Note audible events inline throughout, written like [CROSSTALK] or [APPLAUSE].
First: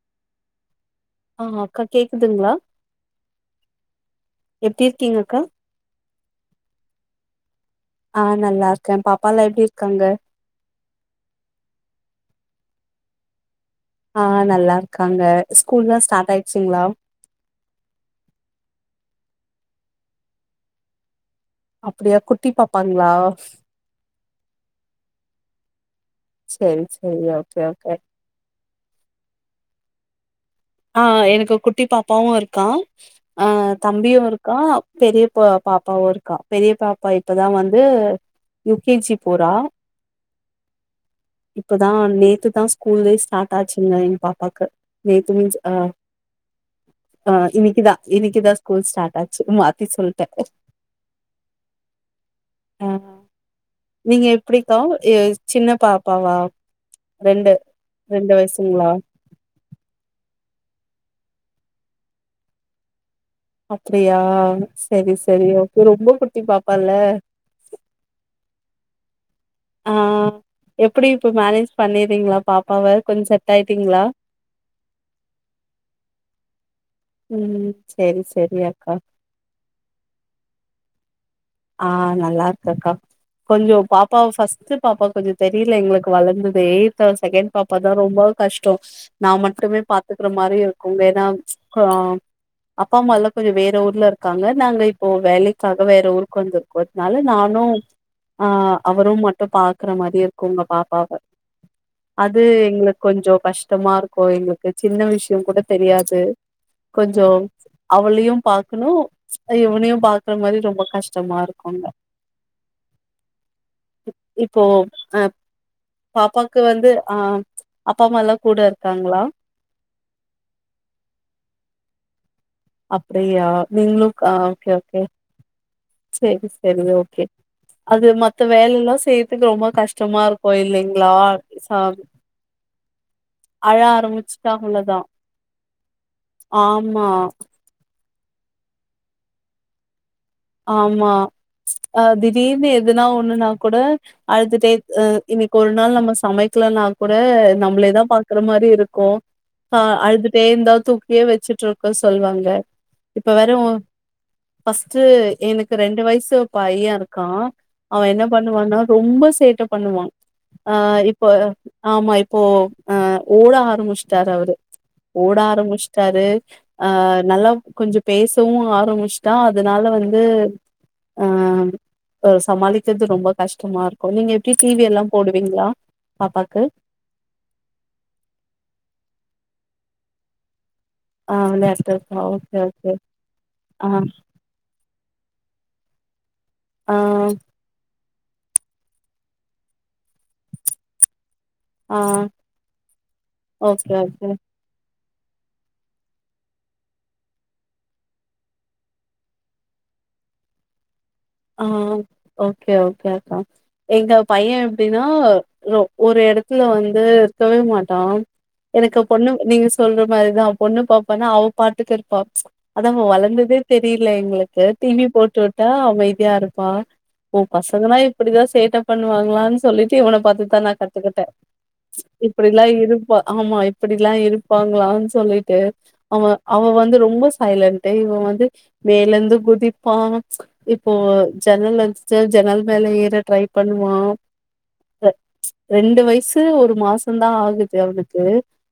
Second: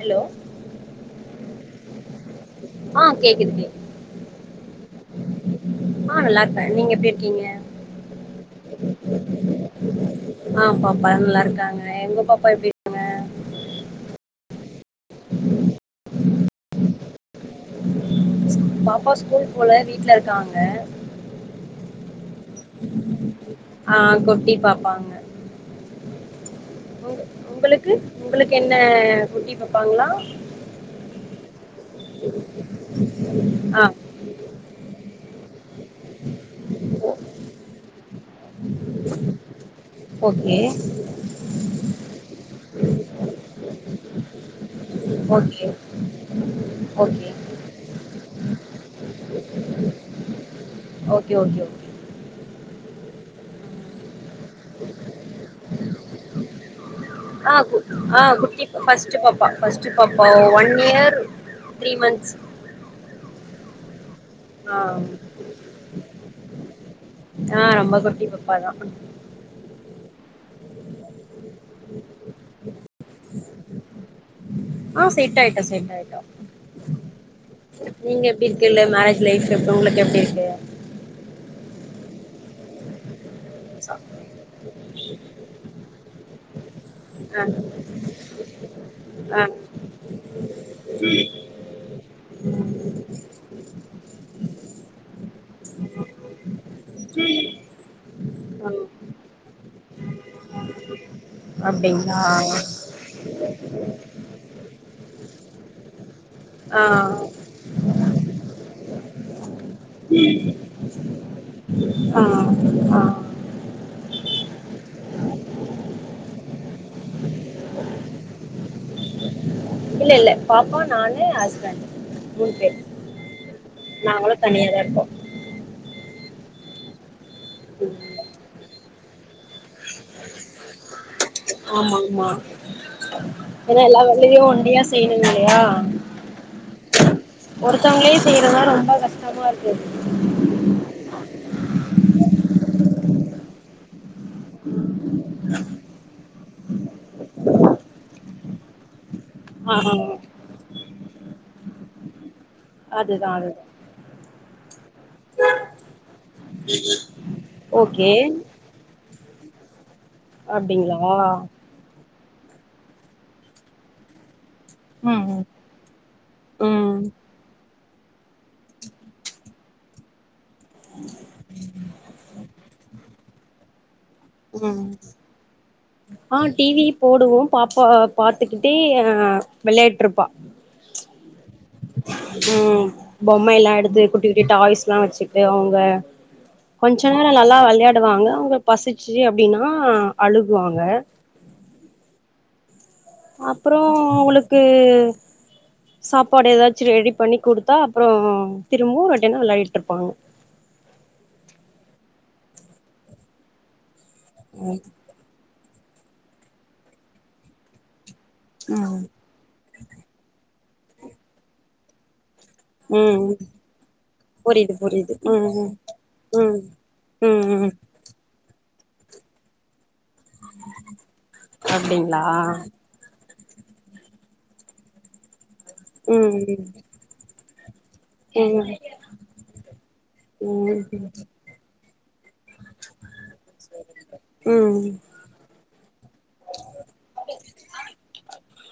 hello ஆ அக்கா கேக்குதுங்ளா ஆ கேக்குது கேக்குது எப்டி இருக்கிங்க அக்கா ஆ நல்லாருப்பே நீங்க எப்டி இருக்கிங்க ஆ நல்லாருக்கே பாப்பால்லா எப்டி இருக்காங்க ஆ நல்லாருக்காங்க எங்க பாப்பா எப்டி இருக்காங்க ஆ நல்லாருக் காங்க ஸ்கூல்லா ஸ்டாட் ஆயி ச்சுங்ளா பாப்பா ஸ்கூல் போல வீட்ல இருக்காங்க அப்பிடியா குட் டி பாப்பாங்களா ஆ குட்டி பாப்பாங்க செரி செரி ஓகே ஓகே னா குட்டி பாப்பாங்களா அஹா எனக்கு குட் டி பாப்பாவு இருக்கா ஆ தம்பியு இருக்கா பெரிய பாப் பாப்பாவு இருக்கா பெரிய பாப்பா இப்பதா வந்து யூ கே ஜி போற ஓகே இப்பதா நேத்து தா ஸ்கூலே ஸ்டாட் ஆச்சுங்க எங் பாப்பாக்கு நேத்து மிஞ் ஓகே ஆஹ் ஓகே ஆஹ் இன்னைக்குதா இன்னைக்குதா ஸ்கூல் ஸ்டாட் ஆச்சு மாத்தி சொல்ட்ட ஓகே ஓகே ஓகே ஆஹ் நீங்க எப்டிக்கா அ சின்ன பாப்பாவா ரெண்டு ஆஹ் கு ரெண்டு ஆஹ் குட்டி பா வயசுங்களா பஸ்ட்டு பாப்பா பஸ்ட்டு பாப்பா ஒன் இயர் த்ரீ மந்த்ஸ் அப்டியா ஆ செரி செரி ஓகே ரொம்ப குட் குட்டி பாப்பா இல்ல ஆஹ் ரொம்ப குட்டி பாப்பாதா ஆஹ் எப்படி இப்ப மேனேஜ் பண்ணிறீங்களா பாப் பவ கொஞ் செட் ஆயிட்டீங்களா ஆஹ் செட் ஆயிட்டோ செட் ஆயிட்டோ ம் சரி நீங்க எப்டி சரி இருக்கேலு அக்கா மேரேஜ் லைஃப் இப்ப உங்களுக்கு எப்டி இருக்கு ஆஹ் நல்லா இருக்குக்கா கொஞ்சோ பாப்பா ஃபர்ஸ்ட்டு பாப்பா கொஞ்ச தெரியல எங்களுக்கு வளந்ததே இதோ செகண்ட் பாப்பா தா ரொம்ப கஷ்டோ நா ஆ ஆ மட்டுமே பாத்துக்கிற மாரி இருக்கு ஏனா அ அப்பா அம்மா எல்லா கொஞ்ச வேற ஊர்ல இருக்காங்க நாங்க இப்போ வேலைக்காக வேற ஊர் கொஞ்சம் கொத்னால நானு ஆஹ் ம் அவரு மட்டு பா இருக்குற மாரி இருக்குங்க பாப்பாவ அப்டிங்களா அது எங்களுக்கு கொஞ்ச கஷ்டமா இருக்கு எங்களுக்கு சின்ன விஷ்யங்கூட தெரியாது ஆ கொஞ்சோ அவளையு பாக்குணு இவனையு பாக்குற மாரி ரொம்ப கஷ் ஆ ஆ இப்போ ஆ பாப்பாக்கு வந்து ஆ அப்பா அம்மா எல்லா கூட இருக்காங்களா இல்ல இல்ல பாப்பா நானு ஹஸ்பண்டு அப்டியா நீங்ளு அ ஓகே தனியாதா ஓகே இருக்கோ செரி செரி து ஓகே அது மத்த வேலலா செய்யறதுக்கு ரொம்ப கஷ்டமா இருக்கு இல்லைங்ளா ஆமாங்மா அழ ஏனா எல்லா வேலையு ஆரம்பிச்சுட்டா ஒண்டியா அவ்ளதா செய்யணு இல்லையா ஆமா ஒருத்தவங்களே செய்யறதா ரொம்ப கஷ்டமா இருக்கு ஆமா அ திடீர்னு எதுனா ஒண்ணுன்னா கூட அழுதுட்டே ஆ இன்னைக்கு ஒரு நாள் நம்ம சமை க்லனா கூட நம்ப்ளே தா பாக்குற மாரி இருக்கு ஆ அ ஆ அழுதுட்டேந்தா தூக்கியே வச்சுட்ருக்க சொல்வாங்க அதுதா இப்ப வேற அதுதா ஓ ஃபஸ்ட்டு எனுக்கு ரெண்டு வய்சு பைய இர்க்கா அவ ஓகே என்ன பண்ணுவன்னா ரொம்ப சேட்டப் பண்ணுவா அ அப்டிங்களா இப்ப ஆமா இப் போ அ ஓட ஆரமுஷ்ட்டாரு அவ்ரு ம் ஓட ஆரமுஷ்ட்டாரு அ ம் நல்லா கொஞ்சு பேசவு ஆரமுஷ்ட்டா அதுனால வந் அ அ சமாளிக்கர்து ரொம்ப கஷ்ட்டமாருக் ம் ஆ பாப்பாக்கு டிவி போடுவோ பாப்பா பாத்துக்கிட்டே அ வெளையேட்ருப்பா ஆ விளையாட்டுக்கா ஓகே ம் ஓகே பொம்மை எல்லா ஆ எடுத்து குட்டி குட்டி டாய்ஸ் எல்லா வச்சுட்டு அவங்க போய் வருவீங்களா ஆ கொஞ்ச நேர நல்லா வெளையா டுவாங்க அவங்க பசிச்சு அப்டின்னா அழுகுவாங்க ஆ அப்பறோ ஓகே ஓகே அவ்ளோளுக்கு சாப்பாடு ஏதாச்சு ரெடி பண்ணி குடுத்தா அப்பறோ திரும்பவு ரொட்டீனா வெளையாடிட்டு இருப்பாங்க ஆ ஓகே ஓகே அக்கா எங்க பைய எப்டின்னா ஒரு எடத்துல வந்து இருக்கவே மாட்டோம் எனக்கு ம் பொண்ணு நீங்க சொல்ற மாதிரிதா ஒண்ணு பாப்பானா அவ பாத்துக்க இருப்பா அதாம ம் வளந்ததே தெரியல எங்களுக்கு புரியுது டி வி புரியுது போட்டுவிட்டா ம் அமைதி ம் ம் ருப்பா ஓ ம் ம் பசங்களா இப்படிதா சேட்ட பண்ணுவாங்களான்னு சொல்லி டு இவன பாத்துதா நா கத்துக்கிட்டே அப்டிங்களா இப்படிலா இருப்ப ஆமா இப்படிலா இருப்பாங்களான் சொல்லிட் டு அவ ம் அவ வந்து ரொம்ப சைலன்ட் இவ வந்து ம் மேல இருந்து குதிப்பா இப் ம் ஓ ஜன்னல்ல இந்த ஜன்னல் மேல ஏற ட்ரை பண்ணுவா ம் ம் ரெண்டு வை சு ஒரு மாசம் தா ஆகுது அவனுக் து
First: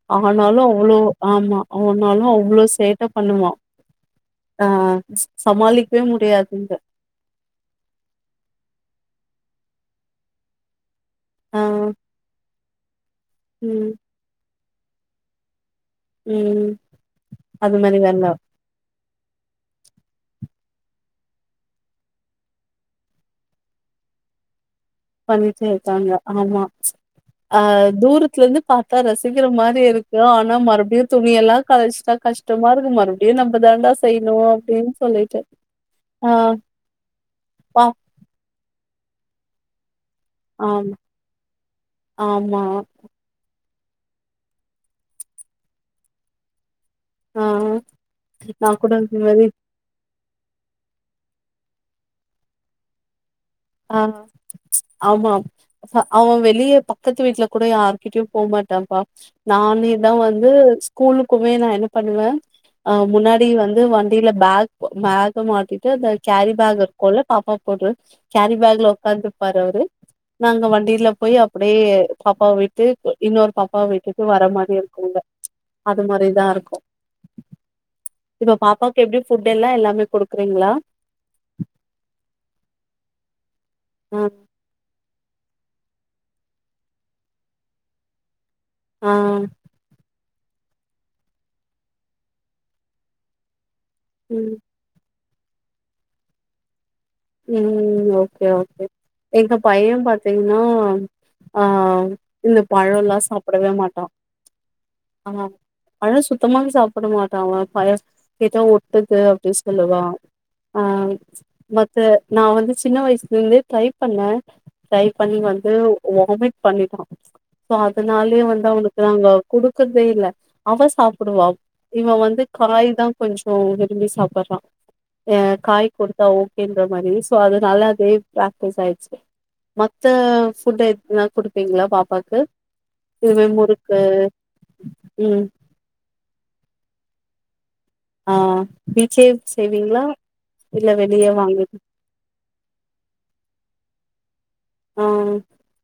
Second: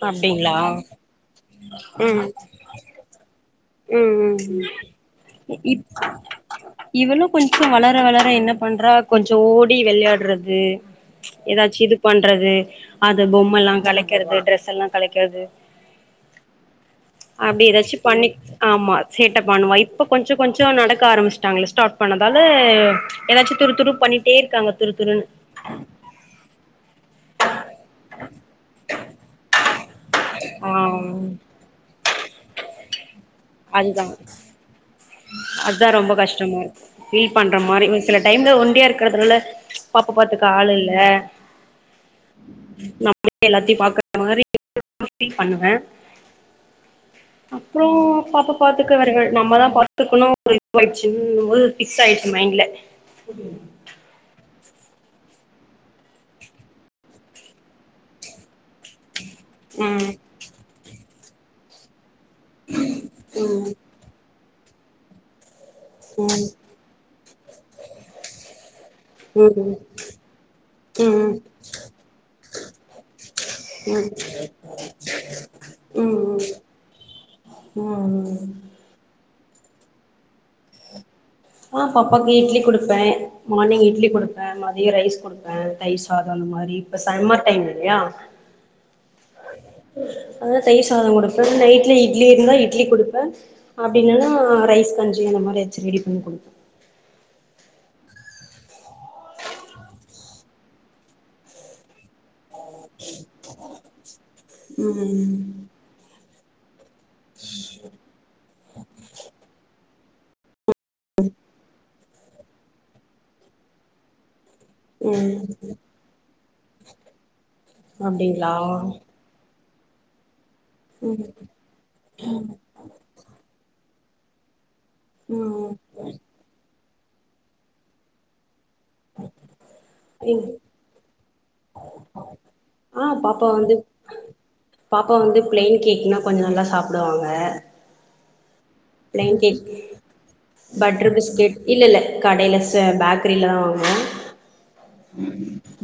அப்டிங்களா ஆனாலு அவ்ளோ ஆமா அவனாலு ம் அவ்ளோ சேட்ட பண்ணுவான் ம் ம் ஆஹ் சமாளிக்கவே முடியாதுங்க இன்னும் கொஞ்சம் வளர வளர என்ன பண்றா கொஞ்சோ ஓடி விளையாடுறது ஆ ஏதாச்சு இது பன்றது அது பொம்மல்லா ம் கலக்கிறது ட்ரஸ் எல்லா கலைக்கிறது உம் அப்படி ஏதாச்சு பண்ணி ஆமா சேட்ட பண்ணுவா இப்போ கொஞ்ச கொஞ்சம் நடக்க ஆரம்பிச்சிட்டாங்களே ஸ்டார்ட் பன்ணது அது ஏதாச்சு துறு துறு பண்ணிட்டே இருக்காங்க துரு துருன்னு பண்ணிட்டே இருக்காங்க ஆமா ஆஹ் தூரத்துல இருந்து பாத்தா ரசிக்கிற மாரி யோ ஆனா ஆ மறுபடியு துணியெல்லா கழச்சிட்டா கஷ் [UNINTELLIGIBLE] அதுதா சொல்லிட்டு அதா ரொம்ப ஆ கஷ்டமா ஃபீல் பண்ற பா மாரி ஒரு சில டைம்ல ஒண்டியா இருக் [UNINTELLIGIBLE] பாப்ப பாத்துக்க ஆள் இல்ல ஆமா ஆமா நம்ம எல்லாத்தையு பாக் [INAUDIBLE] பண்ணுவே ஆ அப்புறோ பாப்பா நா கூட இந்த பாத்துக்கவர்கள் மாரி நம்ம தா பாத்து துக்கணு இதுவாயிடுச்சு ஃபிக்ஸ் ஆயிருச்சு மைண்ட்ல ஆஹ் ஆமாம் அவன் வெளிய பக்கத்து வீட்ல கூட யார்கிட்டயு போமாட் இதான்பா நானே ம் தான் வந்து கூழுக்குமே நா என்ன பண் ணுவே முன்னாடி ம் வந்து வண்டியில பேக் பேக்க மாட்டி அந்த ம் கேரி பேக்ககுள்ள பாப்பா போடு கேரி பேக்ல உக்காந்துப்பாரு ம் அவரு நாங்க வண்டியில போய் ம் அப்டியே பாப்பாவ விட்டு இன்னொரு பாப்பாவ விட்டுட்டு வர மாரி இருக்குங்க அது ம் மாரிதா இருக்கு ம் ம் இப்ப பாப்பாக்கு எப்டி ஃபுட் எல்லா எல்லாமே குடுக்கறிங்ளா ஆ பாப்பாக்கு இட்லி குடுப்பே மார்னிங் இட்லி ஆ குடுப்பே மத்ய ரைஸ் கொடுப்பே தயிர் சாதம் அந்த மாரி இப்ப சம்மர் டைம் இல்லயா அ அதா தயிர் சாத கொடுப்பே நைட் இட்லி இருந்தா இட்லி கொடுப்பே அப்டியில்லனா ம் ரைஸ் கொஞ் அந்தமாரி எந்தச்சு ரெடி பண்ணி கொடு ம் ஓகே ஓகே எங்க பைய பாத்திங்னா அ இந்த பழல்லா சாப்டவே மாட்டா ம் தமாங் சாப் ப்பட மாட்டா அவ [UNINTELLIGIBLE] கேட்டா எதோ ஒட்டுது அப்டின் சொல்லுவா ஆ ம து நா வந்து சின்ன வயசுல இருந்தே ட்ரை பண்ணே டிரைவ் பண்ணி ம் வந்து வாமிட் பண்ணிப்பா சோ அதனாலயே அப்டிங்களா வந்து அவனுக்கு நாங்க குடு றதே இல்ல அவ சாப்டுவா இவ வந்து காய் தா கொஞ்சோ இது இங்கயே சாப்பட்றா எ ம் காய் கொடுத்தா ஓப் ன்ற மாரி சோ அதானால அதே பாக் வயசு ஆயிச்சி மத்த ஃபுட் எதுனாது குடுப்பீங்ளா பாப்பாக்கு ஆ இதுவே பாப்பா வந்து முறுக்கு பாப்பா வந்து ம் பிளைன் கேக்னா கொஞ்சோ நல்லா சாப்டுவாங்க ம் பிளைன் கேக் இல்ல பட்டர் வெளிய பிஸ்கேட் வாங்கி இல்ல இல்ல கடைல த பேக்ரில தா வாங்குவோ ஆ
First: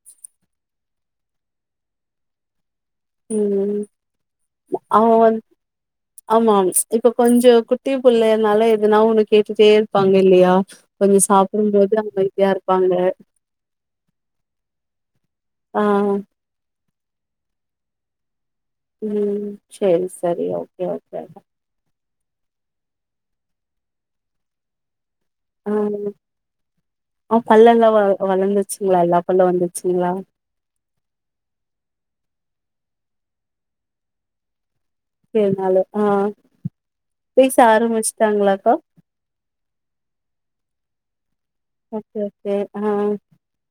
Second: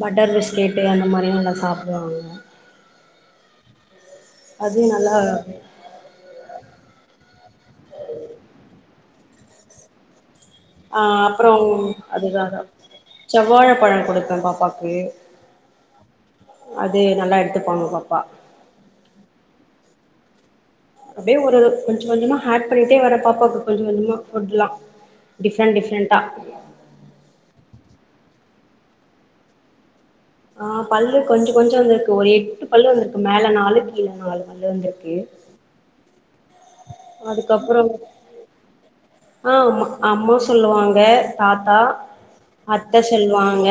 பட்டர்பிஸ் கேட்டே அந்த மாரியு நல்லா சாப்டுவாங்க ம் அது அவங்க நல்லா வந் ஆமா இப்ப கொஞ்சோ குட்டி புள்ளனால எதுனா ஒண்ணு கேட்டுட்டே இருப்பாங்க இல்லயா அ அப்பறோ அதுக்காக இருப்பாங்க செவ்வாழ பழோ குடுத்த பாப்பாக்கு ஆ அது நல்லா எடுத்துப்பாங்க பாப்பா உம் சரி சரி ஓக் அப்டியே ஒரு கொஞ்ச கொஞ்சமா ஹாட் பண்ணிட்டே வர பாப்பாக்கு கொஞ்ச கொஞ்சமா ஃபுட்லா டிஃப்ரெண்ட் ஆஹ் டிஃப்ரெண்ட்டா அவ பல்லல்ல வ வளர்ந்துருச்சுங்ளா எல்லா பல்லு வந்துச்சுங்ளா ஆஹ் பல்லு கொஞ்ச கொஞ்ச வந்திருக்கு ஒரு எட்டு பல்லு வந்திருக்கு மேல நாலு கீழ நாலு பல்லு வந்துருக் மேல நாலு ஆஹ் அதுக்கப்பறம் ஆஹ்ம்மா அம்மா சொ சொல்லுவாங்க தாத்தா ஓகே ஓகே ஆ அத்தை சொல்வாங்க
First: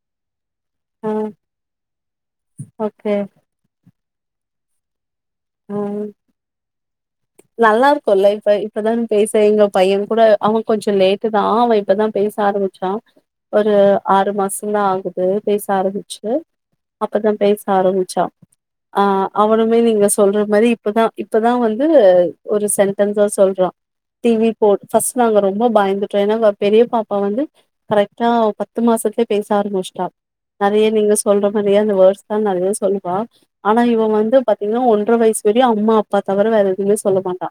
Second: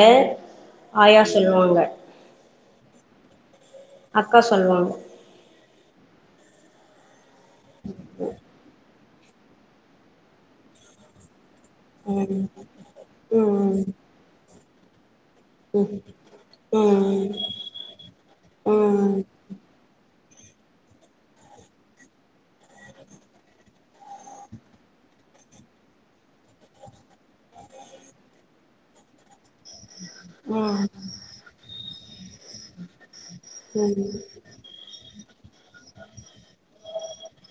ஆ ஆயா சொல்வாங்க ஓகே அக்கா சொல்வாங்க ம் நல்லா இருக்குல்ல இப்ப இப்பதான் பேச எங்க பைய கூட அவ கொஞ்ச லேட்டு தா ஆ அவ இப்பதா பேச ம் ஆரம்பிச்சா ஒரு ம் ஆறு மாசந்தா ஆகுது எப்பவே பேச ம் ஆரம்பிச்சு ம் அப்பதா பேச ஆரம்பிச்சா ம் ஆஹ் அவனுமே நீங்க சொ சொல்ற மாரி இப்பதா இப்பதா வந்து ஒரு சென்டன்சா சொல்றா டி வி போட் ஃபஸ்ட் நாங் ரொம்ப பயந்துட்ட ஏனா இவ பெரிய பாப்பா வந்து கரெக்ட்டா பத்து மாசத்துலே பேச ஆரம்பிச்சுட்டா நெறைய ம் நீங்க சொல்ற மாதிரியே அந்த வேர்டு ஆ நெறைய சொல்லுவா ஆனா இவ ம் வந்து பாத்தீங்ன்னா ஒன் ட்ர வயசு வரையு அம்மா அப்பா தவெர வேறு எதுமே சொல்ல மாட்டா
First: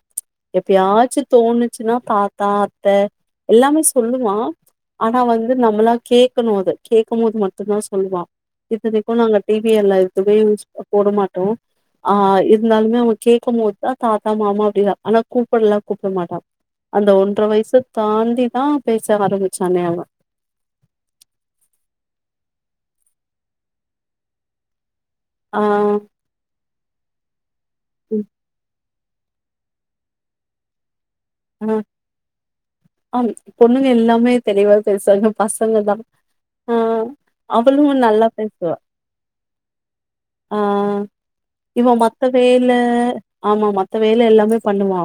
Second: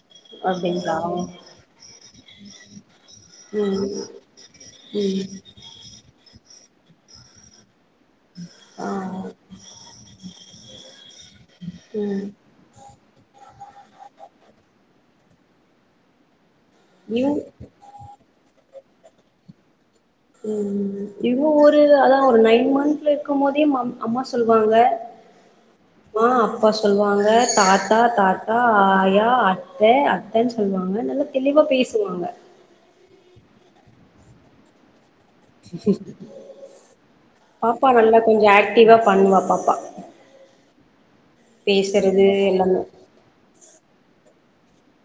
அப்டிங்களா எப்பயாச்சு தோணுச்சுன்னா தாத்தா அத்தை எல்லாமே ம் சொல்லுவா ஆனா ம் வந்து நம்மளா கே க்குமோது கேக்கமோது மட்டு்ந்தா சொ சொல்வா ஆ இத்தனைக்கு நாங்க டி வி எல்ல எதுமே போட மாட்டோ ஆ ம் ஆய் இருந்தாலுமே அவ கேட்கும் போதா தாத்தா மாமா அப்படின்றா ஆனா கூப்பில்லா கூப்ட மாட்டா அந்த இவ் ஒன்ற வயசு தாண்டிதா பேச ஆரம்பிச்சானே அவ ம் இவ ஒரு அதா ஒரு நைன் மந்த்ல இருக்குமோதே மாம் அம்மா சொல்லுவாங்க ஆ அப்பா சொல்வாங்க தாத்தா ம், தாத்தா ஆய் யா அத்த அத்தன் சொல்வாங்க நல்ல தெளிவா ஆ பேசுவாங்க ஆம் பொண்ணுங்க எல்லாமே தெளிவா பேசாங்க பசங்க தா‌ ஆஹ் அவளு பாப்பா நல்லா கொஞ்சோ பேசுவா ஆக்டிவா பண்ணுவா பாப்பா ஆஹ் இவன் மத்த பேசுறது வேல எல்லாமே ஆமா மத்தவேல எல்லாமே பண்ணுவா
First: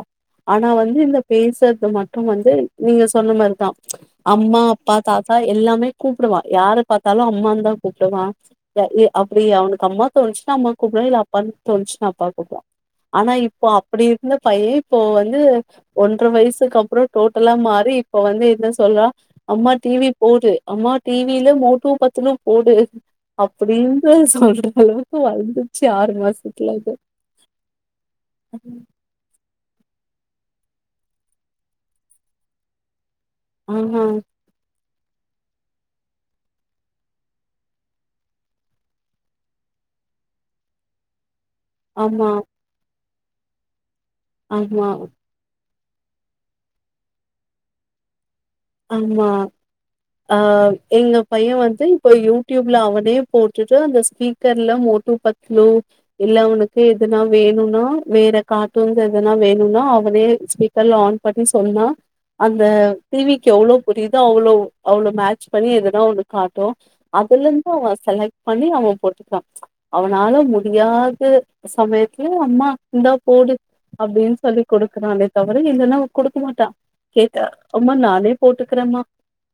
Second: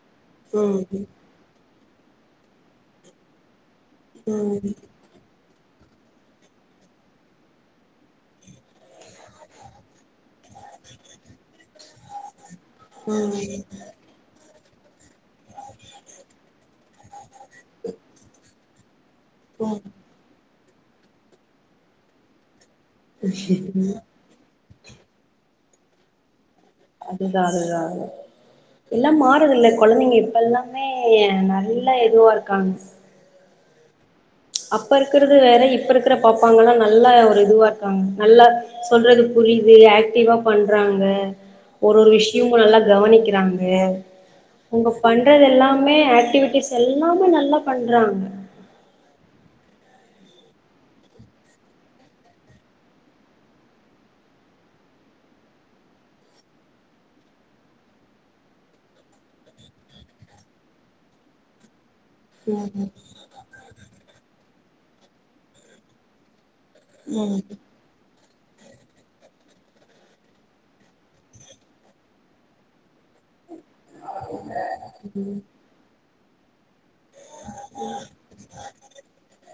ஆனா ம் வந்து இந்த சேட்ட மட்டு வந்து நீங்க சொன்ன மாரி‌தா அம்மா ம் அப்பா தாத்தா எல்லாமே கூப்டுவான் யார பாத்தாலு அம்மானு தா கூப்டுவான் [UNINTELLIGIBLE] அப்டி அவனுக்கு அம்மா தோணுச்சுன்னா அம்மா கூப்பிடுவான் இல்ல அப்பானு தோணுச்சுன்னா அப்பா கூப்பிடுவான் ம் ஆனா இப்போ அப்டி இருந்த பையே இப்போ வந்து ஒன்ற வயசுக்கு அப்றோ டோட்டலா மாறி இப்ப வந்து என்ன சொல்வா அம்மா ம் டீவி போடு அம்மா டிவில மோட்டு பத்லு போடு அப்டின்னு சொல்றா அளவுக்கு வளந்துருச்சு ஆறு மாச அதுதா அதுதா‌ எல்லா மாறதுல கொழந்தைங்க இப்ப எல்லாமே நல்லா இதுவா இருக்காங்க ஆஹ் ஹா அப்ப இருக்குறது வேற இப்ப இருக்கு ற பாப்பாங்கலா நல்லா ஒரு இதுவா இருக்காங்க நல்லா சொல்றது புரிது ஆக்டிவா பண்றாங்க ஒரு ஒரு ஆமா விஷ்யமு நல்லா கவனிக்க றாங்க ஆமா ஆமா அவுங்க பண்றதெல்லா மே ஆக்டிவிட்டிஸ் எல்லாமே நல்லா பண்றாங்க ஆமா ஆஹ் எங்க பையே வந்து இப்ப யூடியூப்ல அவனே போட்டுட்டு அந்த ஸ்பீக்கர்ல மோட்டு பத்லு இல்ல அவனுக்கு எதுனா வேணுனா வேற கார்ட்டூன்ஸ் எதுனா வேணுனா அவனே ஸ்பீக்கர்ல ஆன் பண்ணி சொன்னா அந்த ம் டீவி எவ்ளோ புரியுதோ அவ்ளோ அவ்ளோ மேட்ச் பண்ணி எதுனா ஒன்னு காட் ட்டு ம் அதுலந்து அவ செலக் பண்ணி அவ போட்டுப்பா அவனால முடியாத சமயத்துல அம்மா இந்தா போடு அப்டின்னு சொல்லி குடுக்குறானே தவிர இல்லனா குடுக்கமாட்டா கேட்டா அம்மா நானே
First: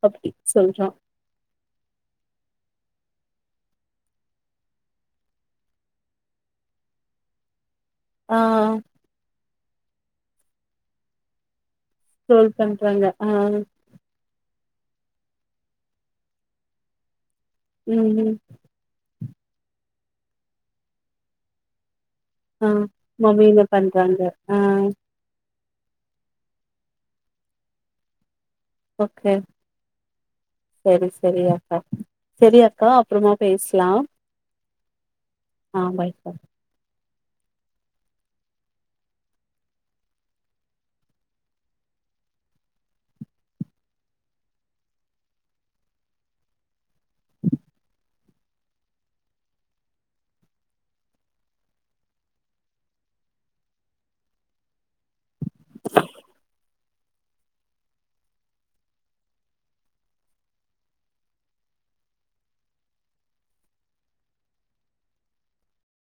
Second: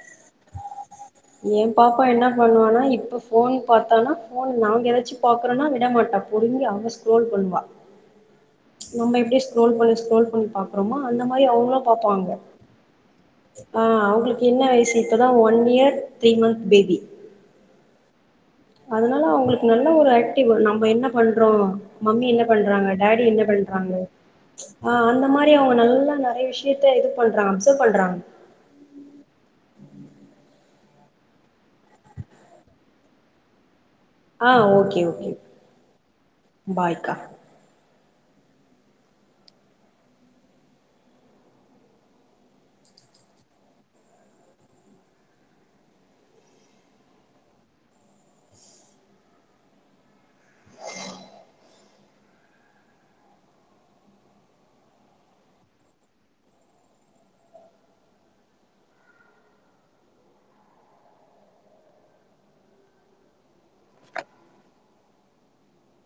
அப்டி சொல்றான் எம் பாப்பா என்ன பண்ணுவானா இப்ப ஃபோன் பாத்தானா ஃபோன் நாங்க ஏதாச்சு பாக்குறோனா விடமாட்டா புடுங்கி அவ ஸ்க்ரோல் பண்ணுவா ஆ நம்ம எப்டி ஸ்க்ரோல் பண்ணி ஸ்க்ரோல் பண்ணி பாக்கறோமா அந்த மாரி அவங்களு பாப்பாங்க ட்ரோல் பண்றாங்க ஆ ஆ அவங்களுக்கு என்ன வயசு இப்பதா one year three month baby ம் ம் அதனால அவங்களுக்கு நல்ல ஒரு ஆக்டிவ் நம்ம என்ன பண்றோ மம்மி என்ன ஆ பண்றாங்க டேடி என்ன பண்றாங்க ஆ அந்த மாரி இப்பவே அவங்க நல்லா நெறைய விஷயத்த இது பண்றாங்க அப்சர்வ் பண்றாங்க ஓகே செரி செரி அக்கா செரி அக்கா அப்பறமா பேசலா ஆ ஓகே ஓகே பாய்கா